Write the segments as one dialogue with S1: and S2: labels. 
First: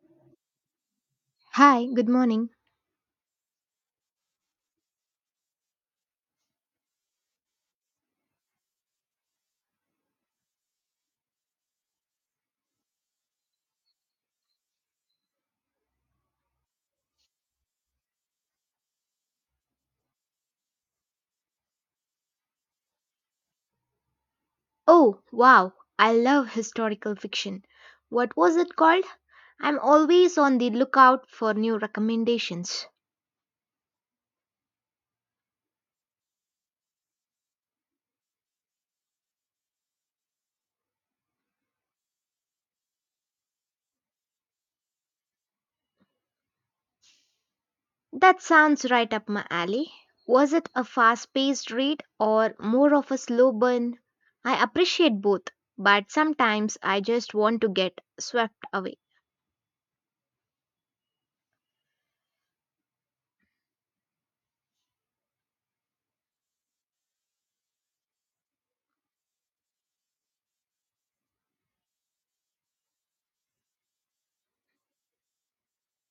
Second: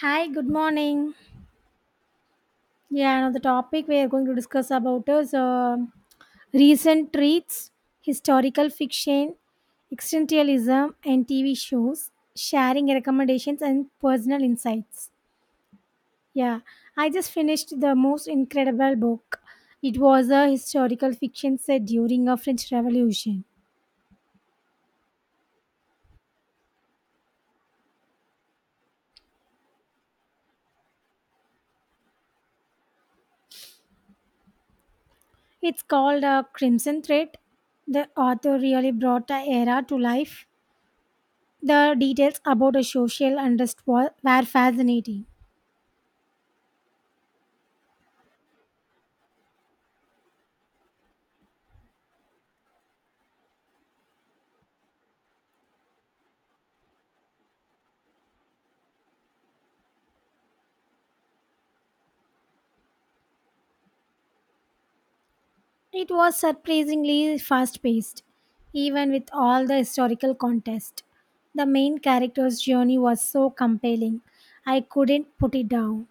S1: Hi, good morning.
S2: Hi, good morning.
S1: Yeah, now the topic we are going to discuss about is recent treats, historical fiction, existentialism, and TV shows, sharing recommendations and personal insights. Yeah, I just finished the most incredible book. It was a historical fiction set during a French Revolution.
S2: Oh, wow, I love historical fiction. What was it called? I'm always on the lookout for new recommendations.
S1: It's called Crimson Thread. The author really brought the era to life. The details about a social were fascinating.
S2: That sounds right up my alley. Was it a fast paced read or more of a slow burn? I appreciate both, but sometimes I just want to get swept away.
S1: It was surprisingly fast paced, even with all the historical context. The main character's journey was so compelling, I couldn't put it down.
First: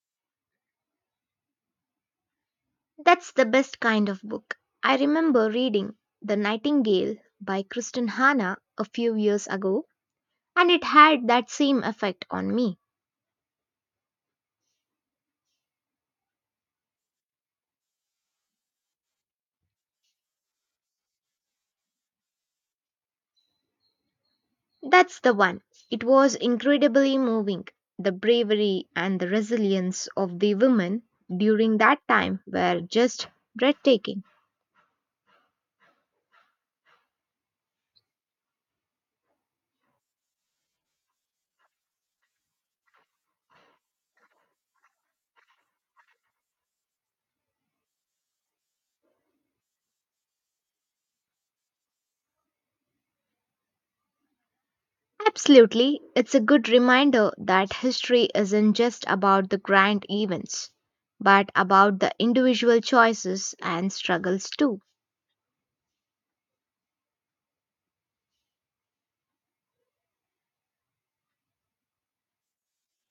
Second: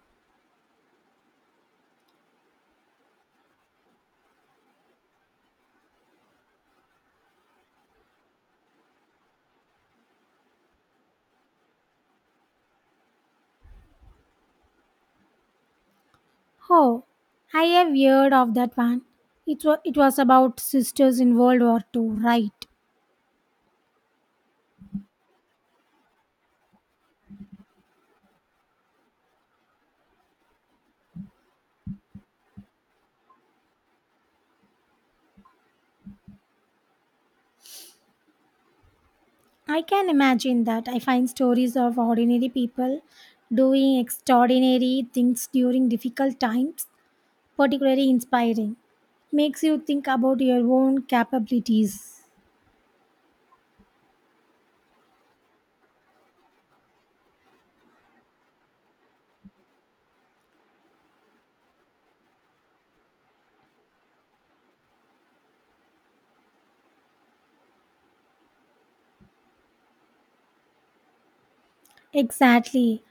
S2: That's the best kind of book. I remember reading The Nightingale by Kristen Hanna a few years ago and it had that same effect on me.
S1: Oh, I have heard of that one. It was about sisters in World War Two, right?
S2: That's the one. It was incredibly moving. The bravery and the resilience of the women during that time were just breathtaking.
S1: I can imagine that. I find stories of ordinary people doing extraordinary things during difficult times particularly inspiring. Makes you think about your own capabilities.
S2: Absolutely, it's a good reminder that history isn't just about the grand events, but about the individual choices and struggles too.
S1: Exactly.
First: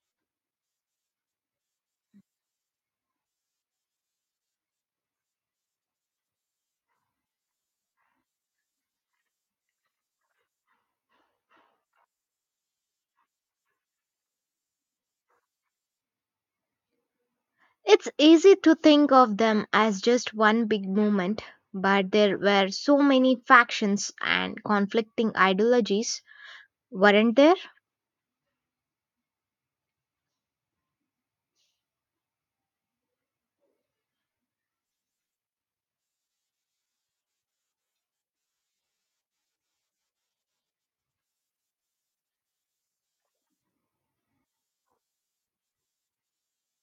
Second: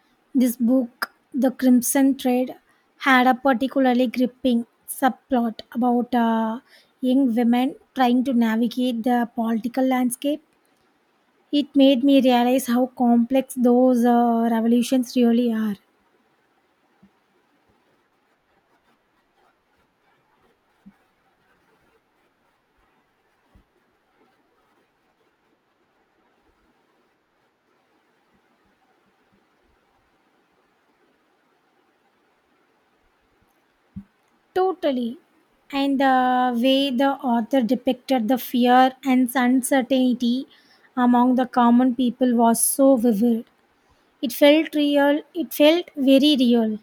S1: This book, The Crimson Thread, had a particularly gripping subplot about young women trying to navigate the political landscape. It made me realize how complex those revolutions really are.
S2: It's easy to think of them as just one big movement, but there were so many factions and conflicting ideologies, weren't there?
S1: Totally. And the way the author depicted the fear and uncertainty among the common people was so vivid. It felt real, it felt very real.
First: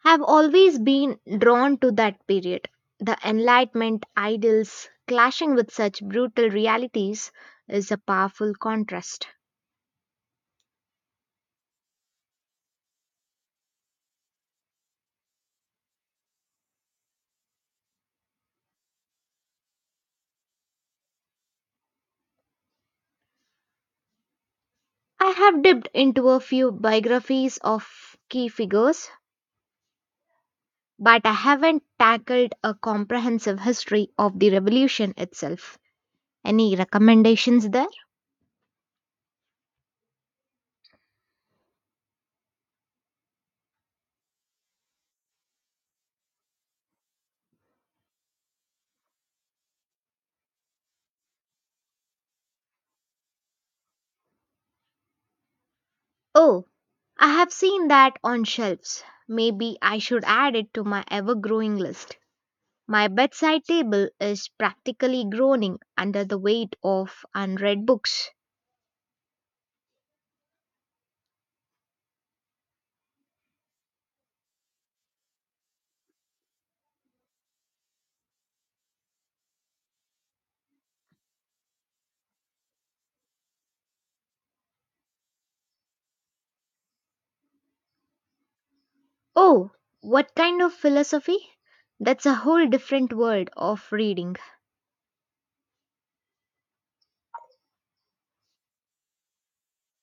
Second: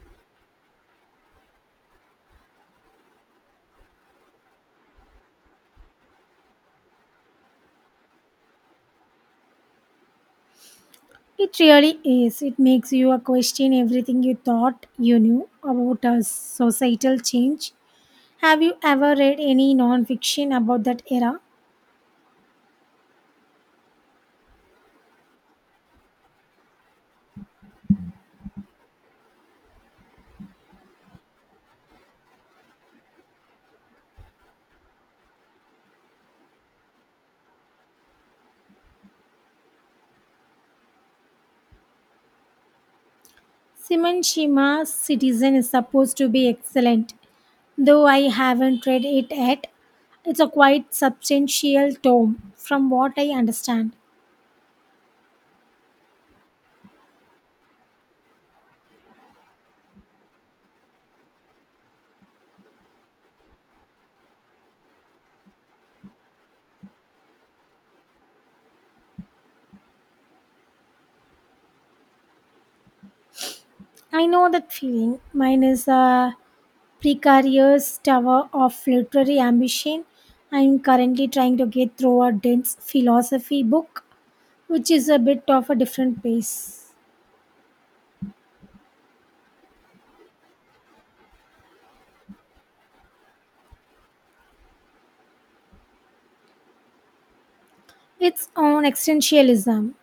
S2: Have always been drawn to that period. The Enlightenment ideals clashing with such brutal realities is a powerful contrast.
S1: It really is. It makes you a question everything you thought you knew about a societal change. Have you ever read any non-fiction about that era?
S2: I have dipped into a few biographies of key figures, but I haven't tackled a comprehensive history of the revolution itself. Any recommendations there?
S1: Simon Shima's Citizen is supposed to be excellent, though I haven't read it yet. It's a quite substantial tome, from what I understand.
S2: Oh, I have seen that on shelves. Maybe I should add it to my ever growing list. My bedside table is practically groaning under the weight of unread books.
S1: I know that feeling. Mine is precarious tower of literary ambition. I'm currently trying to get through a dense philosophy book, which is a bit of a different pace.
S2: Oh, what kind of philosophy? That's a whole different world of reading.
S1: It's on existentialism.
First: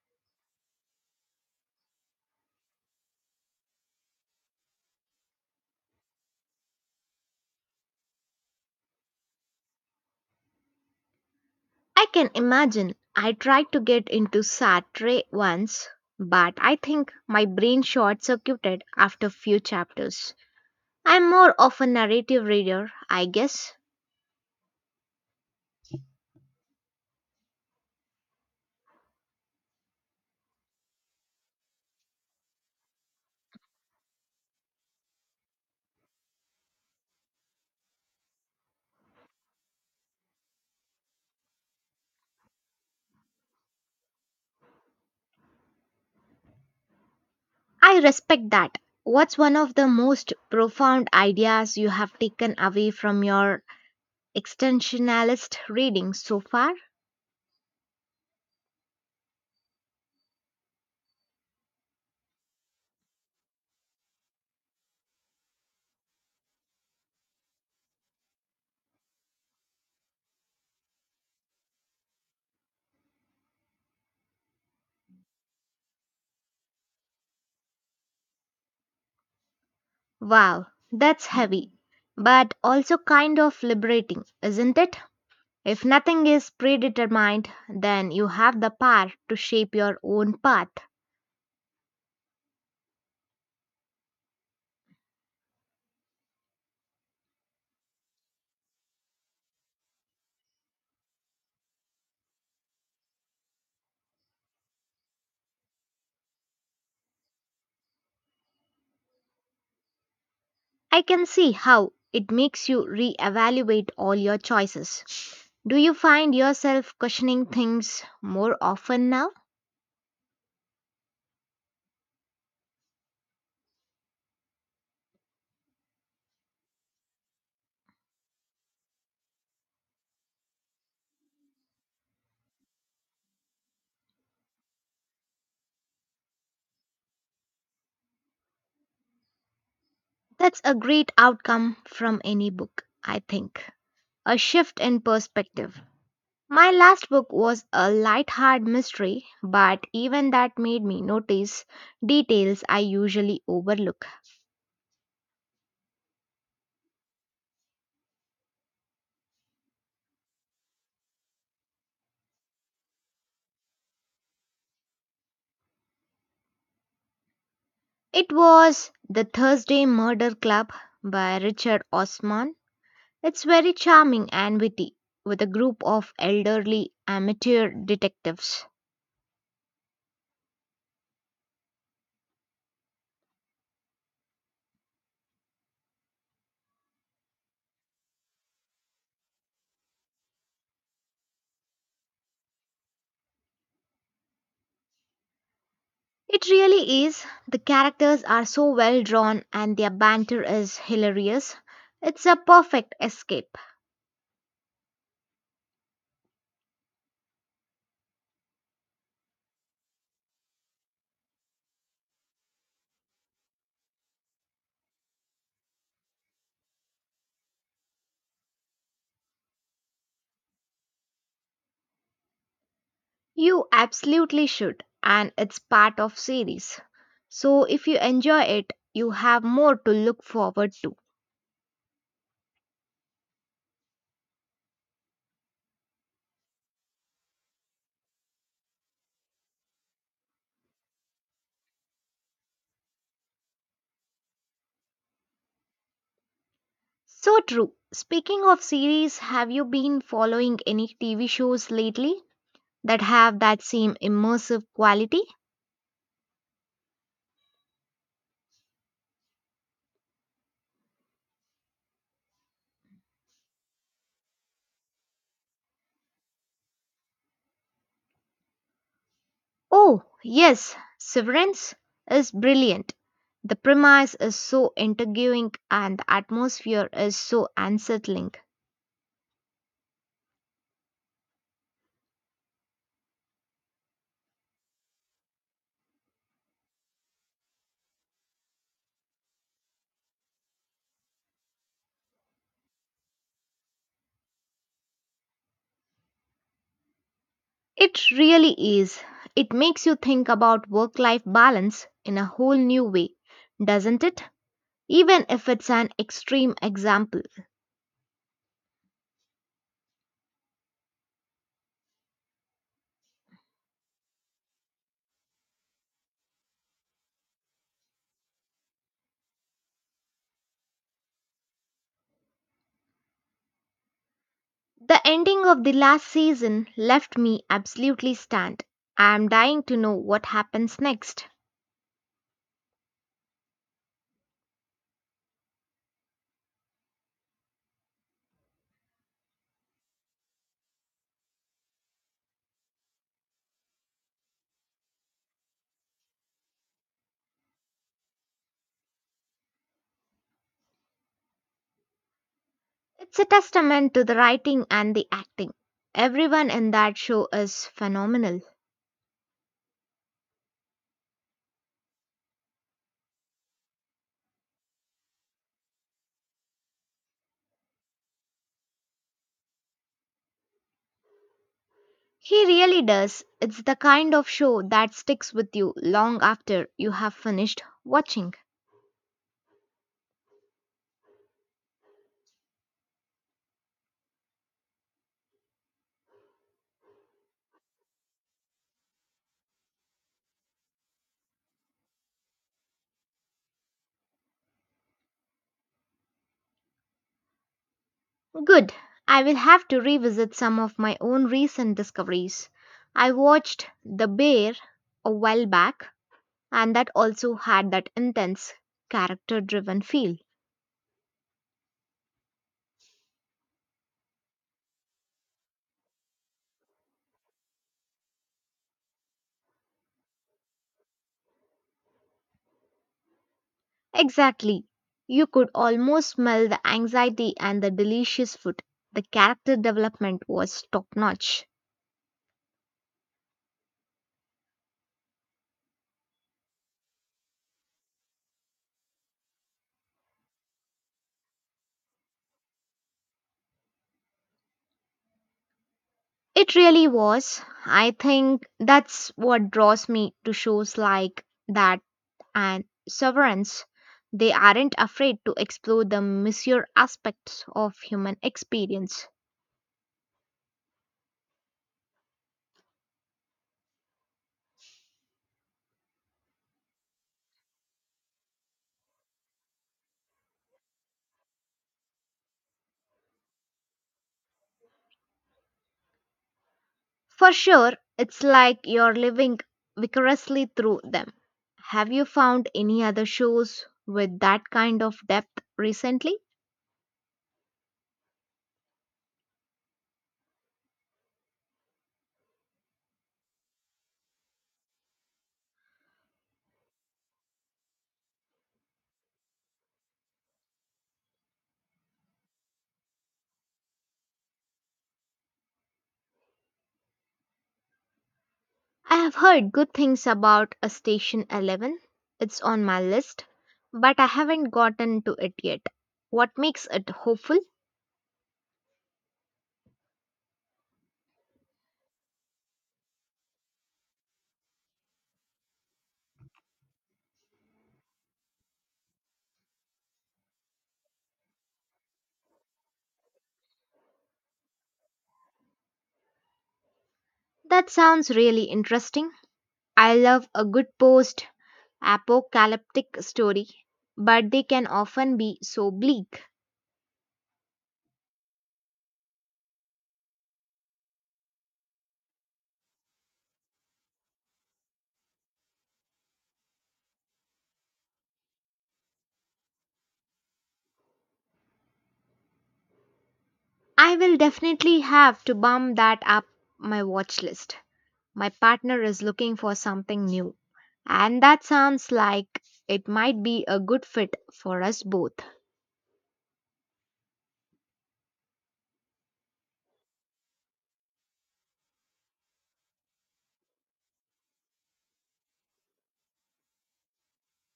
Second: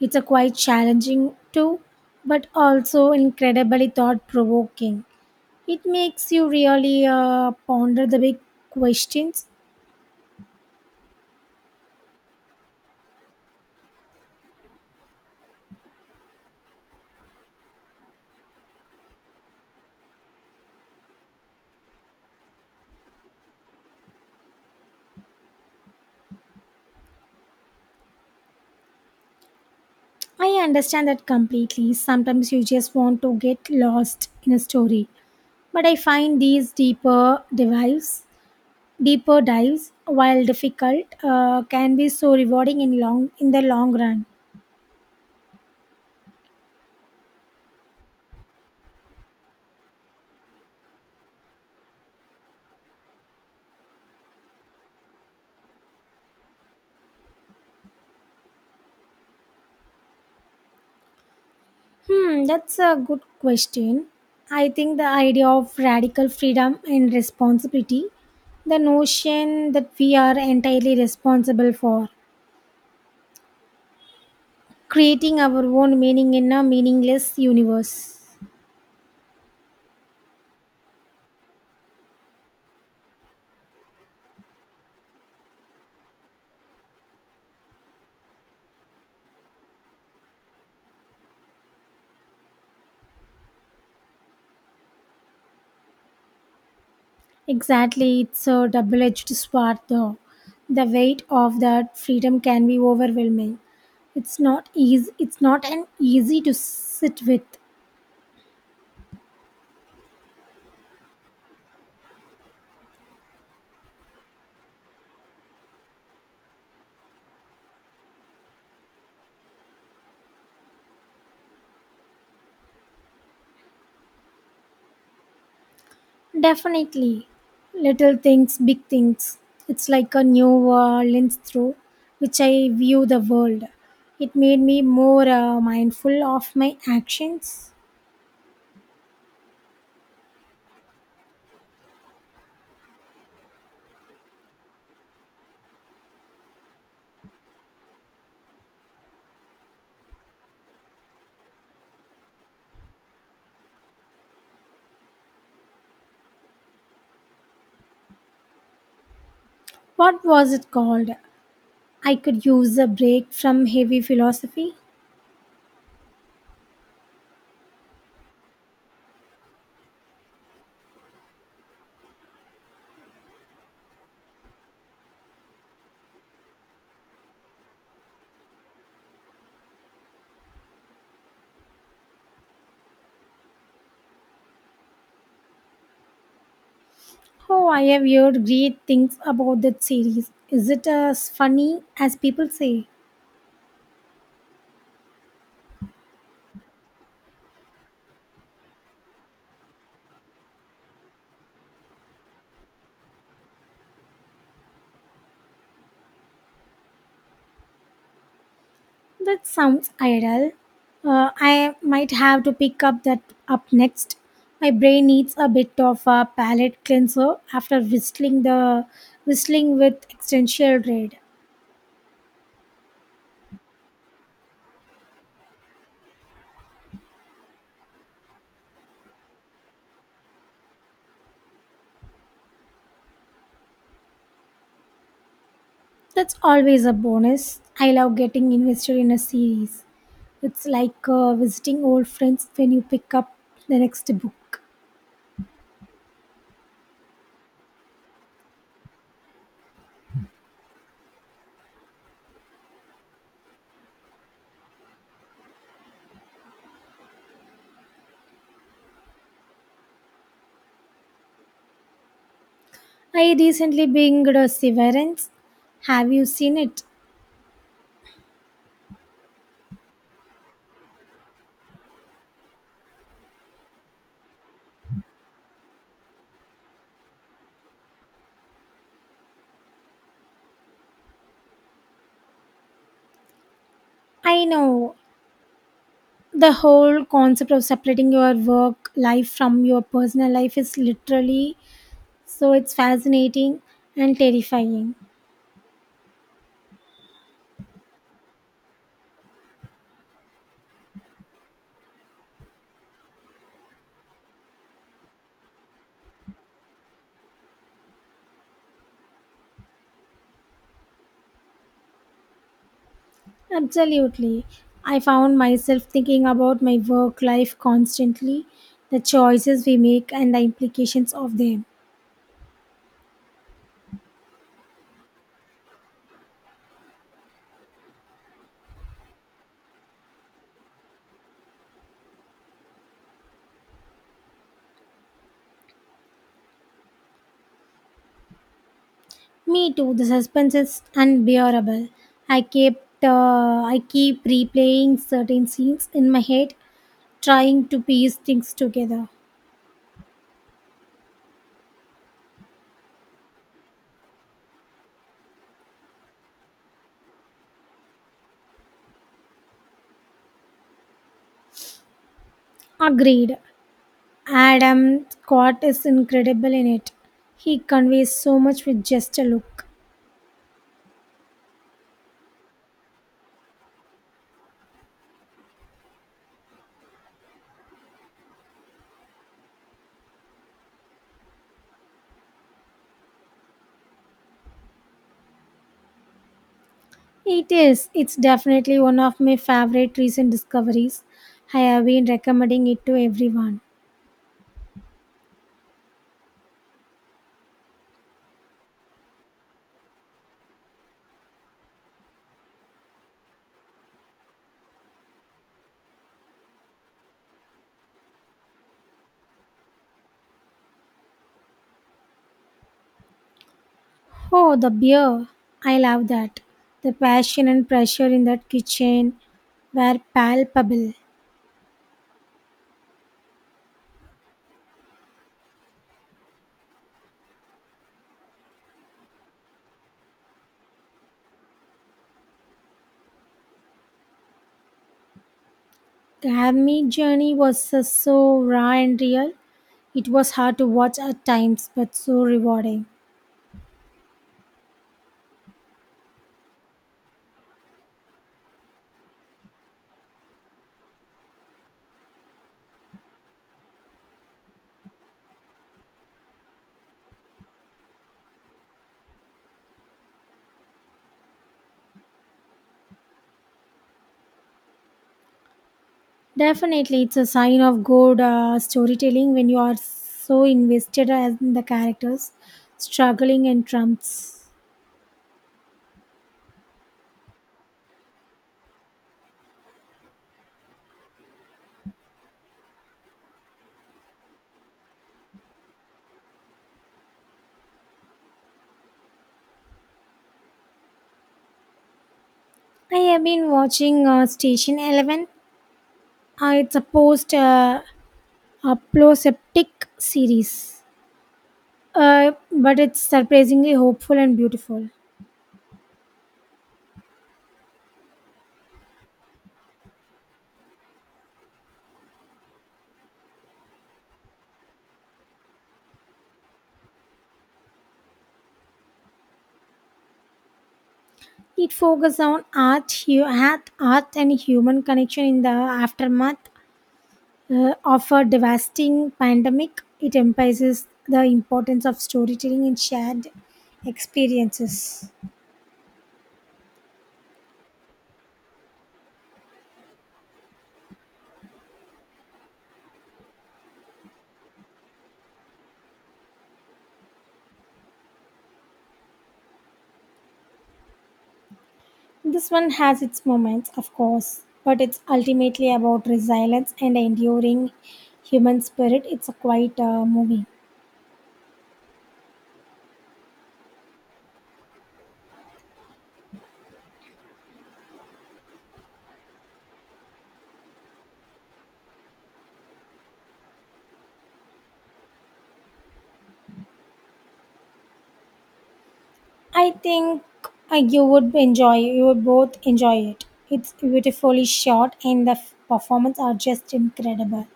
S1: It's a quite challenging too, but also incredibly thought provoking. It makes you really ponder the big questions.
S2: I can imagine I tried to get into Sartre once, but I think my brain short circuited after few chapters. I'm more of a narrative reader, I guess.
S1: I understand that completely. Sometimes you just want to get lost in a story. But I find these Deeper dives, while difficult, can be so rewarding in the long run.
S2: I respect that. What's one of the most profound ideas you have taken away from your extensionalist reading so far?
S1: Hmm, that's a good question. I think the idea of radical freedom and responsibility, the notion that we are entirely responsible for creating our own meaning in a meaningless universe.
S2: Wow, that's heavy, but also kind of liberating, isn't it? If nothing is predetermined, then you have the power to shape your own path.
S1: Exactly, it's a double edged sword though. The weight of that freedom can be overwhelming. It's not an easy to sit with.
S2: I can see how it makes you reevaluate all your choices. Do you find yourself questioning things more often now?
S1: Definitely. Little things, big things. It's like a new lens through which I view the world. It made me more mindful of my actions.
S2: That's a great outcome from any book, I think. A shift in perspective. My last book was a light-hearted mystery, but even that made me notice details I usually overlook.
S1: What was it called? I could use a break from heavy philosophy.
S2: It was The Thursday Murder Club by Richard Osman. It's very charming and witty, with a group of elderly amateur detectives.
S1: Oh, I have heard great things about that series. Is it as funny as people say?
S2: It really is. The characters are so well drawn and their banter is hilarious. It's a perfect escape.
S1: That sounds ideal. I might have to pick up that up next. My brain needs a bit of a palate cleanser after whistling with existential dread.
S2: You absolutely should and it's part of series. So if you enjoy it, you have more to look forward to.
S1: That's always a bonus. I love getting invested in a series. It's like visiting old friends when you pick up the next book.
S2: So true. Speaking of series, have you been following any TV shows lately that have that same immersive quality?
S1: I recently binged Severance. Have you seen it?
S2: Oh, yes, Severance is brilliant. The premise is so intriguing and the atmosphere is so unsettling.
S1: I know the whole concept of separating your work life from your personal life is literally so it's fascinating and terrifying.
S2: It really is. It makes you think about work life balance in a whole new way, doesn't it? Even if it's an extreme example.
S1: Absolutely, I found myself thinking about my work life constantly, the choices we make and the implications of them.
S2: The ending of the last season left me absolutely stunned. I am dying to know what happens next.
S1: Me too, the suspense is unbearable. I kept uh, I keep replaying certain scenes in my head, trying to piece things together.
S2: It's a testament to the writing and the acting. Everyone in that show is phenomenal.
S1: Agreed, Adam Scott is incredible in it. He conveys so much with just a look.
S2: He really does. It's the kind of show that sticks with you long after you have finished watching.
S1: It is. It's definitely one of my favorite recent discoveries. I have been recommending it to everyone.
S2: Good. I will have to revisit some of my own recent discoveries. I watched The Bear a while back, and that also had that intense character driven feel.
S1: Oh, the beer. I love that. The passion and pressure in that kitchen were palpable.
S2: Exactly. You could almost smell the anxiety and the delicious food. The character development was top notch.
S1: The Hammy journey was so raw and real. It was hard to watch at times, but so rewarding.
S2: It really was. I think that's what draws me to shows like that and Severance. They aren't afraid to explore the messier aspects of human experience.
S1: Definitely, it's a sign of good storytelling when you are so invested as in the characters struggling and trumps.
S2: For sure, it's like you're living vicariously through them. Have you found any other shows with that kind of depth recently?
S1: I have been watching Station 11. It's a post apocalyptic series, but it's surprisingly hopeful and beautiful.
S2: I have heard good things about a Station 11. It's on my list, but I haven't gotten to it yet. What makes it hopeful?
S1: It focuses on art and human connection in the aftermath of a devastating pandemic. It emphasizes the importance of storytelling and shared experiences.
S2: That sounds really interesting. I love a good post apocalyptic story, but they can often be so bleak.
S1: This one has its moments, of course, but it's ultimately about resilience and enduring human spirit. It's a quite movie.
S2: I will definitely have to bump that up my watch list. My partner is looking for something new, and that sounds like it might be a good fit for us both.
S1: I think You would both enjoy it. It's beautifully shot, and the performance are just incredible.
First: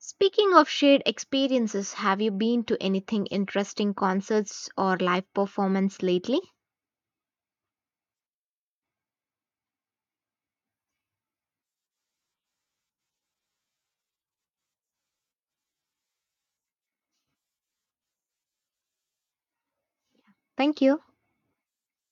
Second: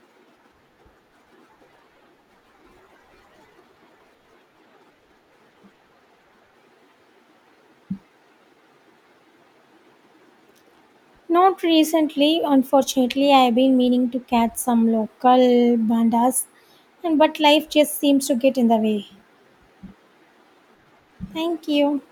S2: Speaking of shared experiences, have you been to anything interesting concerts or live performance lately?
S1: Not recently, unfortunately. I've been meaning to catch some local bandas, and but life just seems to get in the way.
S2: Thank you.
S1: Thank you.